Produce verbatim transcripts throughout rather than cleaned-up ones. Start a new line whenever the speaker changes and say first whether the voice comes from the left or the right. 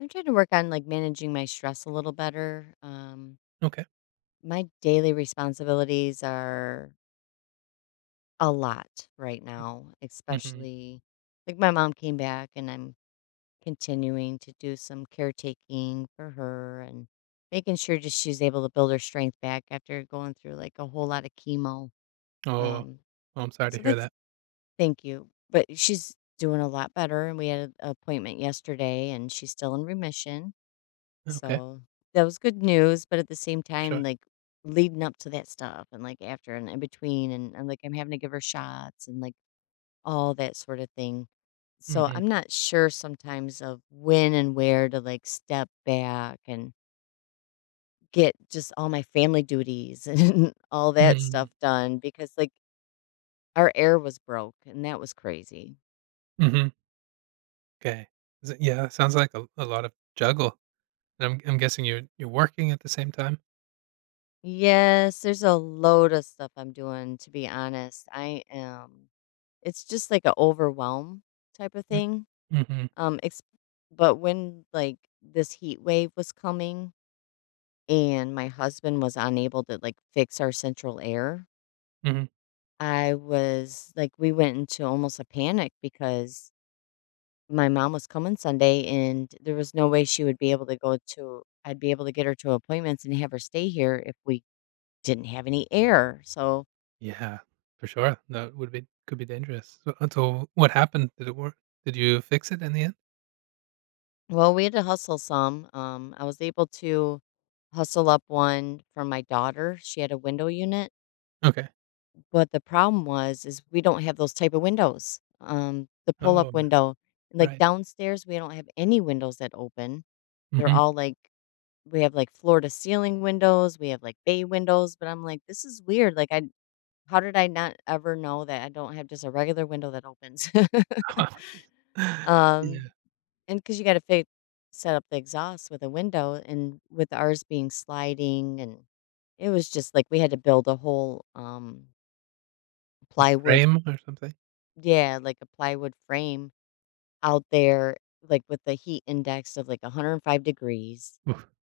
left: I'm trying to work on like managing my stress a little better. Um,
right: Okay.
left: my daily responsibilities are a lot right
right: M
left: now,
right: mhm.
left: especially like my mom came back and I'm continuing to do some caretaking for her and making sure just she's able to build her strength back after going through like a whole lot of chemo.
right: Oh, oh.
left: Um,
right: I'm sorry to
left: so
right: hear
left: that's
right: that.
left: thank you. But she's doing a lot better and we had an appointment yesterday and she's still in remission.
right: Okay,
left: So, that was good news, but at the same
right: for sure.
left: time, like, leading up to that stuff and, like, after and in between and and, like, I'm having to give her shots and, like, all that sort of thing. So,
right: Mhm.
left: I'm not sure sometimes of when and where to, like, step back and get just all my family duties and all that stuff
right: Mm.
left: done because, like, our air was broke, and that was crazy.
right: Mhm. 'Kay. S Yeah, that sounds like a a lot of juggle, and I'm I'm guessing you're you're working at the same time?
left: Yes, there's a load of stuff I'm doing, to be honest. I am. It's just like a overwhelm type of
right: Mm.
left: thing,
right: Mhm,
left: um, ex but when, like, this heat wave was coming and my husband was unable to, like, fix our central air,
right: mhm.
left: I was like, we went into almost a panic because my mom was coming Sunday, and there was no way she would be able to go to I'd be able to get her to appointments and have her stay here if we didn't have any air, so
right: Yeah, for sure. That would be could be dangerous. So uh, so what happened? Did it work? Did you fix it in the end?
left: well, we had to hustle some. Um, I was able to hustle up one for my daughter. She had a window unit,
right: Okay.
left: but the problem was is we don't have those type of windows. Um, the pull up
right: Oh, n
left: window, like
right: Right.
left: downstairs, we don't have any windows that open. They're
right: Mhm.
left: all like we have like floor to ceiling windows. We have like bay windows, but I'm like, this is weird. Like, I how did I not ever know that I don't have just a regular window that opens?
right: Oh, jeez.
left: um,
right: Yeah.
left: And because you gotta fi set up the exhaust with a window, and with ours being sliding, and it was just, like, we had to build a whole, um,
right: Like a
left: plywood
right: frame or something?
left: yeah, like, a plywood frame out there, like, with the heat index of, like, one hundred five degrees.
right: Oof.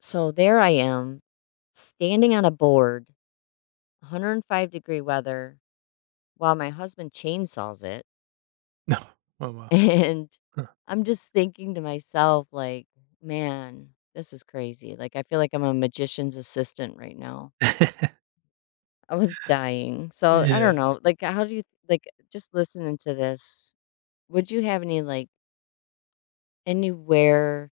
left: So there I am, standing on a board, one hundred five degree weather, while my husband chainsaws it.
right: No. Oh, wow.
left: And
right: Huh.
left: I'm just thinking to myself, like, man, this is crazy. Like, I feel like I'm a magician's assistant right now. I was dying. So I don't
right: Yeah.
left: know. Like, how do you, like, just listening to this, would you have any, like, anywhere,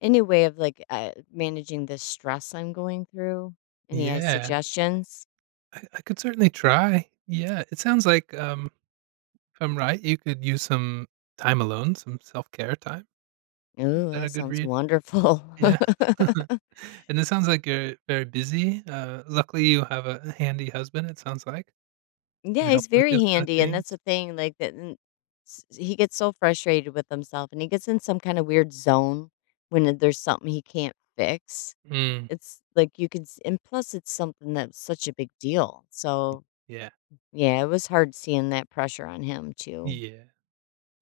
left: any way of, like, uh, managing this stress I'm going through? Any uh,
right: Yeah.
left: suggestions?
right: I I could certainly try. Yeah, it sounds like, um, if I'm right, you could use some time alone, some self-care time. Is
left: Ooh,
right: that
left: that
right: a good
left: sounds
right: read?
left: wonderful.
right: Yeah. And it sounds like you're very busy. Uh, luckily, you have a handy husband, it sounds like, can
left: Yeah,
right: help
left: he's
right: you with
left: very
right: those kind of
left: handy, and
right: things.
left: that's the thing, like, that n s he gets so frustrated with himself, and he gets in some kinda weird zone when uh, there's something he can't fix.
right: Mm,
left: It's like you can, s and plus it's something that's such a big deal, so,
right: yeah.
left: yeah, it was hard seeing that pressure on him too.
right: Yeah.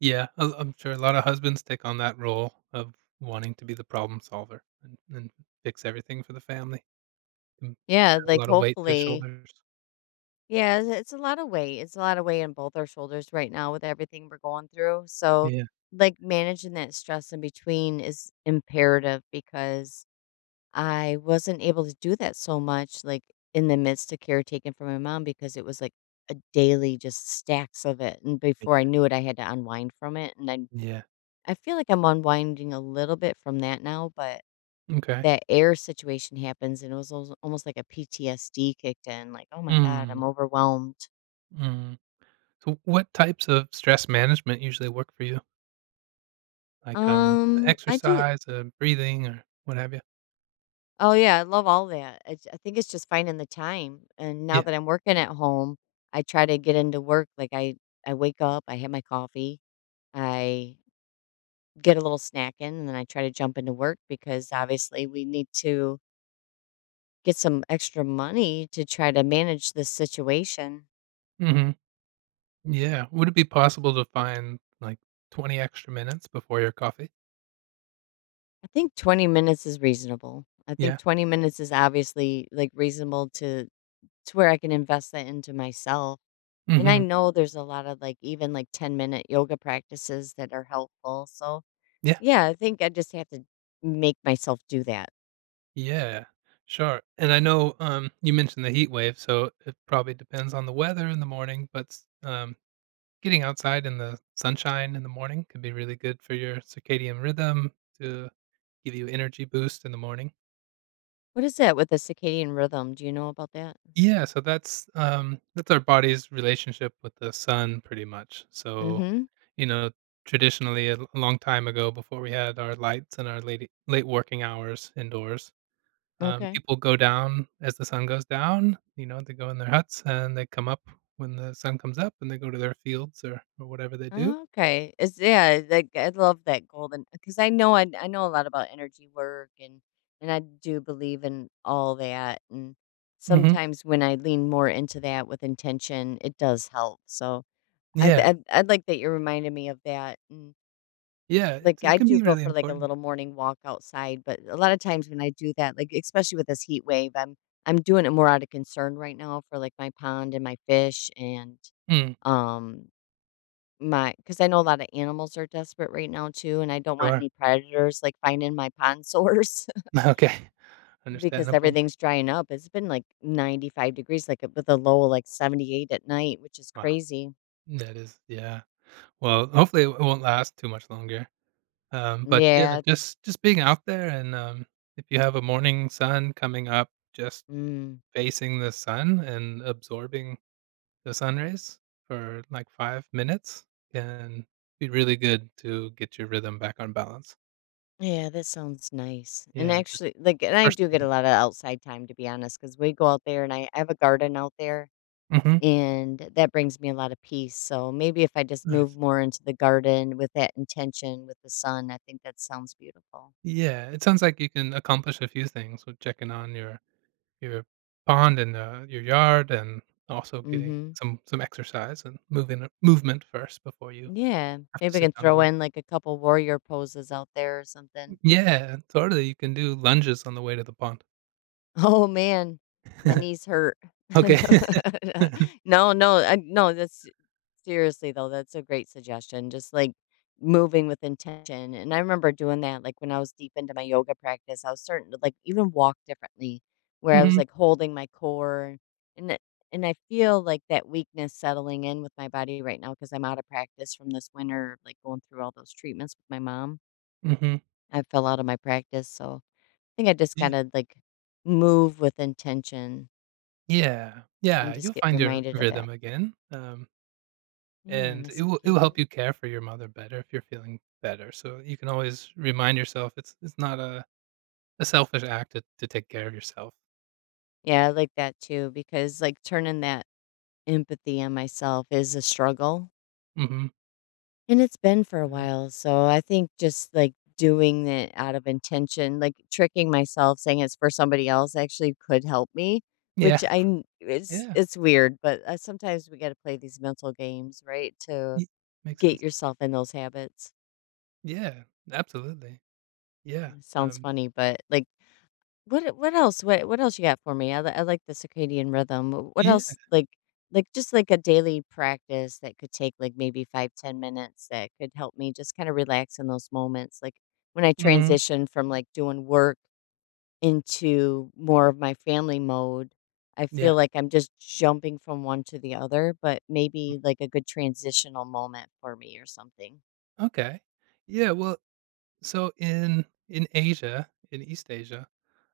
right: Yeah, I I'm sure a lot of husbands take on that role of wanting to be the problem solver and and fix everything for the family, and
left: Yeah,
right: have a
left: like,
right: lot of weight to
left: hopefully
right: shoulders.
left: yeah, it's it's a lot of weight, it's a lot of weight on both our shoulders right now with everything we're going through, so,
right: Yeah.
left: like, managing that stress in between is imperative because I wasn't able to do that so much, like, in the midst of caretaking for my mom because it was, like, a daily just stacks of it, and before I
right: Yeah.
left: knew it, I had to unwind from it, and I
right: Yeah.
left: I feel like I'm unwinding a little bit from that now, but
right: Okay.
left: that air situation happens, and it was als almost like a P T S D kicked in, like, "Oh my god,
right: Mm.
left: I'm overwhelmed."
right: Mm. So what types of stress management usually work for you? Like, um,
left: Um, I do
right: exercise, uh, breathing, or what have you?
left: Oh, yeah, I love all that. I j I think it's just finding the time, and now
right: Yeah.
left: that I'm working at home, I try to get into work, like, I I wake up, I have my coffee. I get a little snack in and then I try to jump into work because obviously we need to get some extra money to try to manage this situation.
right: Mhm. Yeah. Would it be possible to find, like, twenty extra minutes before your coffee?
left: I think twenty minutes is reasonable. I think
right: Yeah.
left: twenty minutes is obviously like reasonable to to where I can invest that into myself. And I
right: Mhm.
left: know there's a lot of like even like ten minute yoga practices that are helpful. So,
right: Yeah.
left: yeah, I think I just have to make myself do that.
right: Yeah. Sure. And I know, um, you mentioned the heat wave, so it probably depends on the weather in the morning, but s um, getting outside in the sunshine in the morning can be really good for your circadian rhythm to give you energy boost in the morning.
left: What is that with the circadian rhythm? Do you know about that?
right: Yeah, so that's, um that's our body's relationship with the sun pretty much. So,
left: Mhm.
right: you know, traditionally, a l a long time ago, before we had our lights and our late late working hours indoors, um,
left: Okay.
right: people go down as the sun goes down, you know, they go in their huts, and they come up when the sun comes up, and they go to their fields or or whatever they do.
left: Oh, okay. It's yeah, like I love that golden because I know I I know a lot about energy work and and I do believe in all that and
right: Mhm.
left: sometimes when I lean more into that with intention, it does help. So I
right: Yeah.
left: I I like that you reminded me of that and
right: Yeah,
left: like
right: it's it
left: I
right: can
left: do
right: be
left: go
right: really
left: for like a
right: important.
left: little morning walk outside, but a lot of times when I do that, like especially with this heat wave, I'm I'm doing it more out of concern right now for like my pond and my fish and
right: Mm.
left: um my, because I know a lot of animals are desperate right now too, and I don't want
right: Sure.
left: any predators, like, finding my pond source
right: Okay.
left: because
right: Understandable.
left: everything's drying up. It's been, like, ninety-five degrees, like, with a low of, like, seventy-eight at night, which is
right: Wow.
left: crazy.
right: That is yeah. Well, hopefully, it won't last too much longer. Um, but yeah,
left: Yeah.
right: just just being out there and, um, if you have a morning sun coming up, just
left: Mm.
right: facing the sun and absorbing the sun rays for, like, five minutes can be really good to get your rhythm back on balance.
left: Yeah, that sounds nice. And
right: Yeah, just
left: actually, like and I
right: first
left: do get a
right: thing.
left: lot of outside time, to be honest, because we go out there, and I I have a garden out there,
right: Mhm,
left: and that brings me a lot of peace. So maybe if I just move
right: nice.
left: more into the garden with that intention with the sun, I think that sounds beautiful.
right: Yeah, it sounds like you can accomplish a few things with checking on your your pond and, uh, your yard and also getting
left: Mhm.
right: some some exercise and moving movement first before you
left: Yeah,
right: have to
left: maybe I
right: sit
left: can
right: down to
left: throw
right: work.
left: in like a couple warrior poses out there or something.
right: Yeah, totally, you can do lunges on the way to the pond.
left: Oh man, my knees hurt.
right: Okay.
left: No, no, I, no. That's seriously though. That's a great suggestion. Just like moving with intention. And I remember doing that like when I was deep into my yoga practice. I was starting to like even walk differently, where I was
right: Mhm,
left: like holding my core and it- and I feel like that weakness settling in with my body right now because I'm out of practice from this winter, like going through all those treatments with my mom
right: mhm.
left: I fell out of my practice, so I think I just
right: Yeah.
left: gotta, like, move with intention
right: Yeah,
left: and
right: yeah,
left: just
right: you'll
left: get
right: find your
left: reminded of that.
right: rhythm again, um,
left: Yeah,
right: and
left: my
right: it will it will help
left: circadian.
right: you care for your mother better if you're feeling better, so you can always remind yourself it's it's not a a selfish act to to take care of yourself.
left: Yeah, I like that too because, like, turning that empathy on myself is a struggle,
right: Mhm.
left: and it's been for a
right: Yeah.
left: while, so I think just, like, doing it out of intention, like, tricking myself saying it's for somebody else actually could help me,
right: Yeah.
left: which I kn it's
right: Yeah.
left: it's weird, but, uh, sometimes we gotta play these mental games, right, to
right: Y Makes
left: get
right: sense.
left: yourself in those habits.
right: Yeah, absolutely. Yeah,
left: Mm, sounds
right: um
left: funny, but like, what what else? What what else you got for me? I, li- I like the circadian rhythm. Wh- What
right: Yeah.
left: else? Like like just like a daily practice that could take like maybe five ten minutes that could help me just kind of relax in those moments. Like when I
right: Mhm.
left: transition from like doing work into more of my family mode, I
right: Yeah.
left: feel like I'm just jumping from one to the other. But maybe like a good transitional moment for me or something.
right: Okay. Yeah, well, so in in Asia, in East Asia,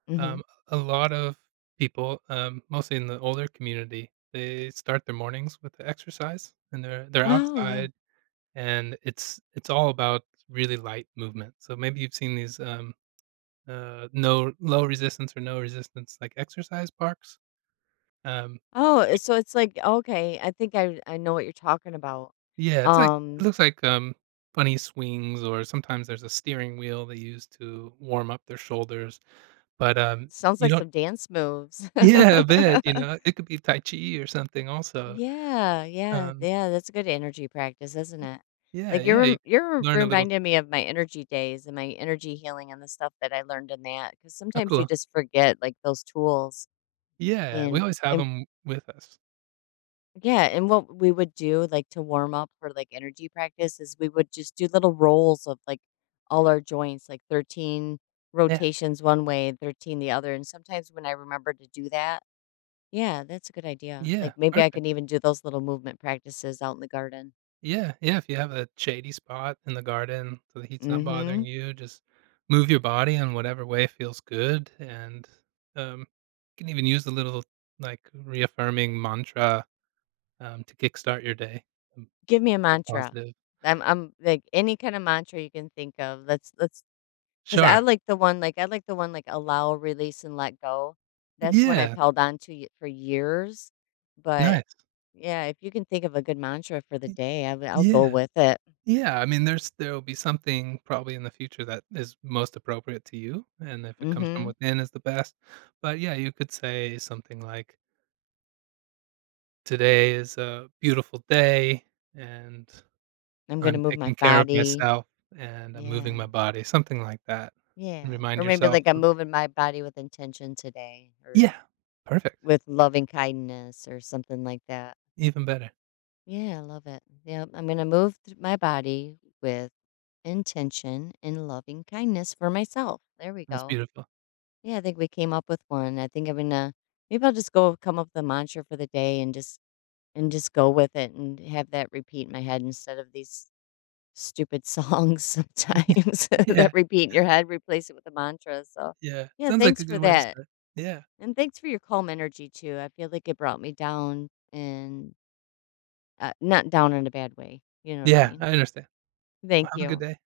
left: Hmm.
right: um, a lot of people, um, mostly in the older community, they start their mornings with the exercise, and they're they're
left: Oh yeah.
right: outside, and it's it's all about really light movement. So maybe you've seen these um, uh, no low resistance or no resistance like exercise parks. Um,
left: Oh, it's so it's like okay, I think I I know what you're talking about.
right: yeah, it's like it
left: Um,
right: looks like um, funny swings, or sometimes there's a steering wheel they use to warm up their shoulders, but um,
left: Sounds
right: you
left: like
right: don't.
left: some dance moves.
right: Yeah, a bit, you know, it could be Tai Chi or something also.
left: Yeah, yeah,
right: Um,
left: yeah. That's a good energy practice, isn't
right: y
left: it?
right: Yeah, oh,
left: Like you're
right: yeah, you
left: rem-
right: could
left: you're
right: learn a little.
left: reminding me of my energy days and my energy healing and the stuff that I learned in that. Because
right: Oh,
left: sometimes you
right: cool.
left: just forget like those tools
right: Yeah, we
left: and
right: always have
left: and
right: them with us.
left: yeah, and what we would do, like, to warm up for, like, energy practice is we would just do little rolls of, like, all our joints, like thirteen
right: Yeah,
left: rotations one way, thirteen the other, and sometimes when I remember to do that yeah, that's a good idea.
right: yeah,
left: Like, maybe I
right: perfect.
left: can even do those little movement practices out in the garden.
right: Yeah, yeah, if you have a shady spot in the garden so the heat's not bothering
left: Mhm.
right: you, just move your body in whatever way feels good, and, um, you can even use the little, like, reaffirming mantra, um, to kickstart your day. Um,
left: Give me a
right: Good
left: mantra.
right: positive.
left: I'm I'm like, any kind of mantra you can think of, let's let's 'cause I
right: Sure.
left: like the one like I like the one like allow, release, and let go. That's one I've
right: Yeah,
left: held on to y for years, but
right: nice.
left: yeah, if you can think of a good mantra for the
right: Y
left: day, I w I'll go
right: Yeah.
left: with it.
right: Yeah, I mean, there's there will be something probably in the future that is most appropriate to you, and if it comes from
left: Mhm.
right: within is the best. But yeah, you could say something like, "Today is a beautiful day, and
left: I'm gonna
right: I'm
left: move my
right: taking care of
left: body.
right: myself, and I'm moving my
left: Yeah,
right: body," something like that.
left: yeah,
right: And remind
left: or maybe
right: yourself
left: like I'm
right: of
left: moving my body with intention today or
right: yeah, perfect,
left: with loving kindness or something like that.
right: even better.
left: Yeah, I love it. Yep, I'm gonna move th my body with intention and loving kindness for myself. There we
right: That's
left: go.
right: beautiful.
left: Yeah, I think we came up with one. I think I'm gonna maybe I'll just go come up with a mantra for the day and just and just go with it and have that repeat in my head instead of these stupid songs sometimes that
right: Yeah,
left: repeat in your head, replace it with a mantra. So
right: yeah,
left: yeah,
right: sounds like
left: thanks
right: a
left: for
right: good way to
left: that.
right: start. Yeah,
left: And thanks for your calm energy too. I feel like it brought me down and uh, not down in a bad way. You know what I
right: yeah,
left: mean?
right: I understand. Well,
left: Thank
right: have a good
left: you.
right: day.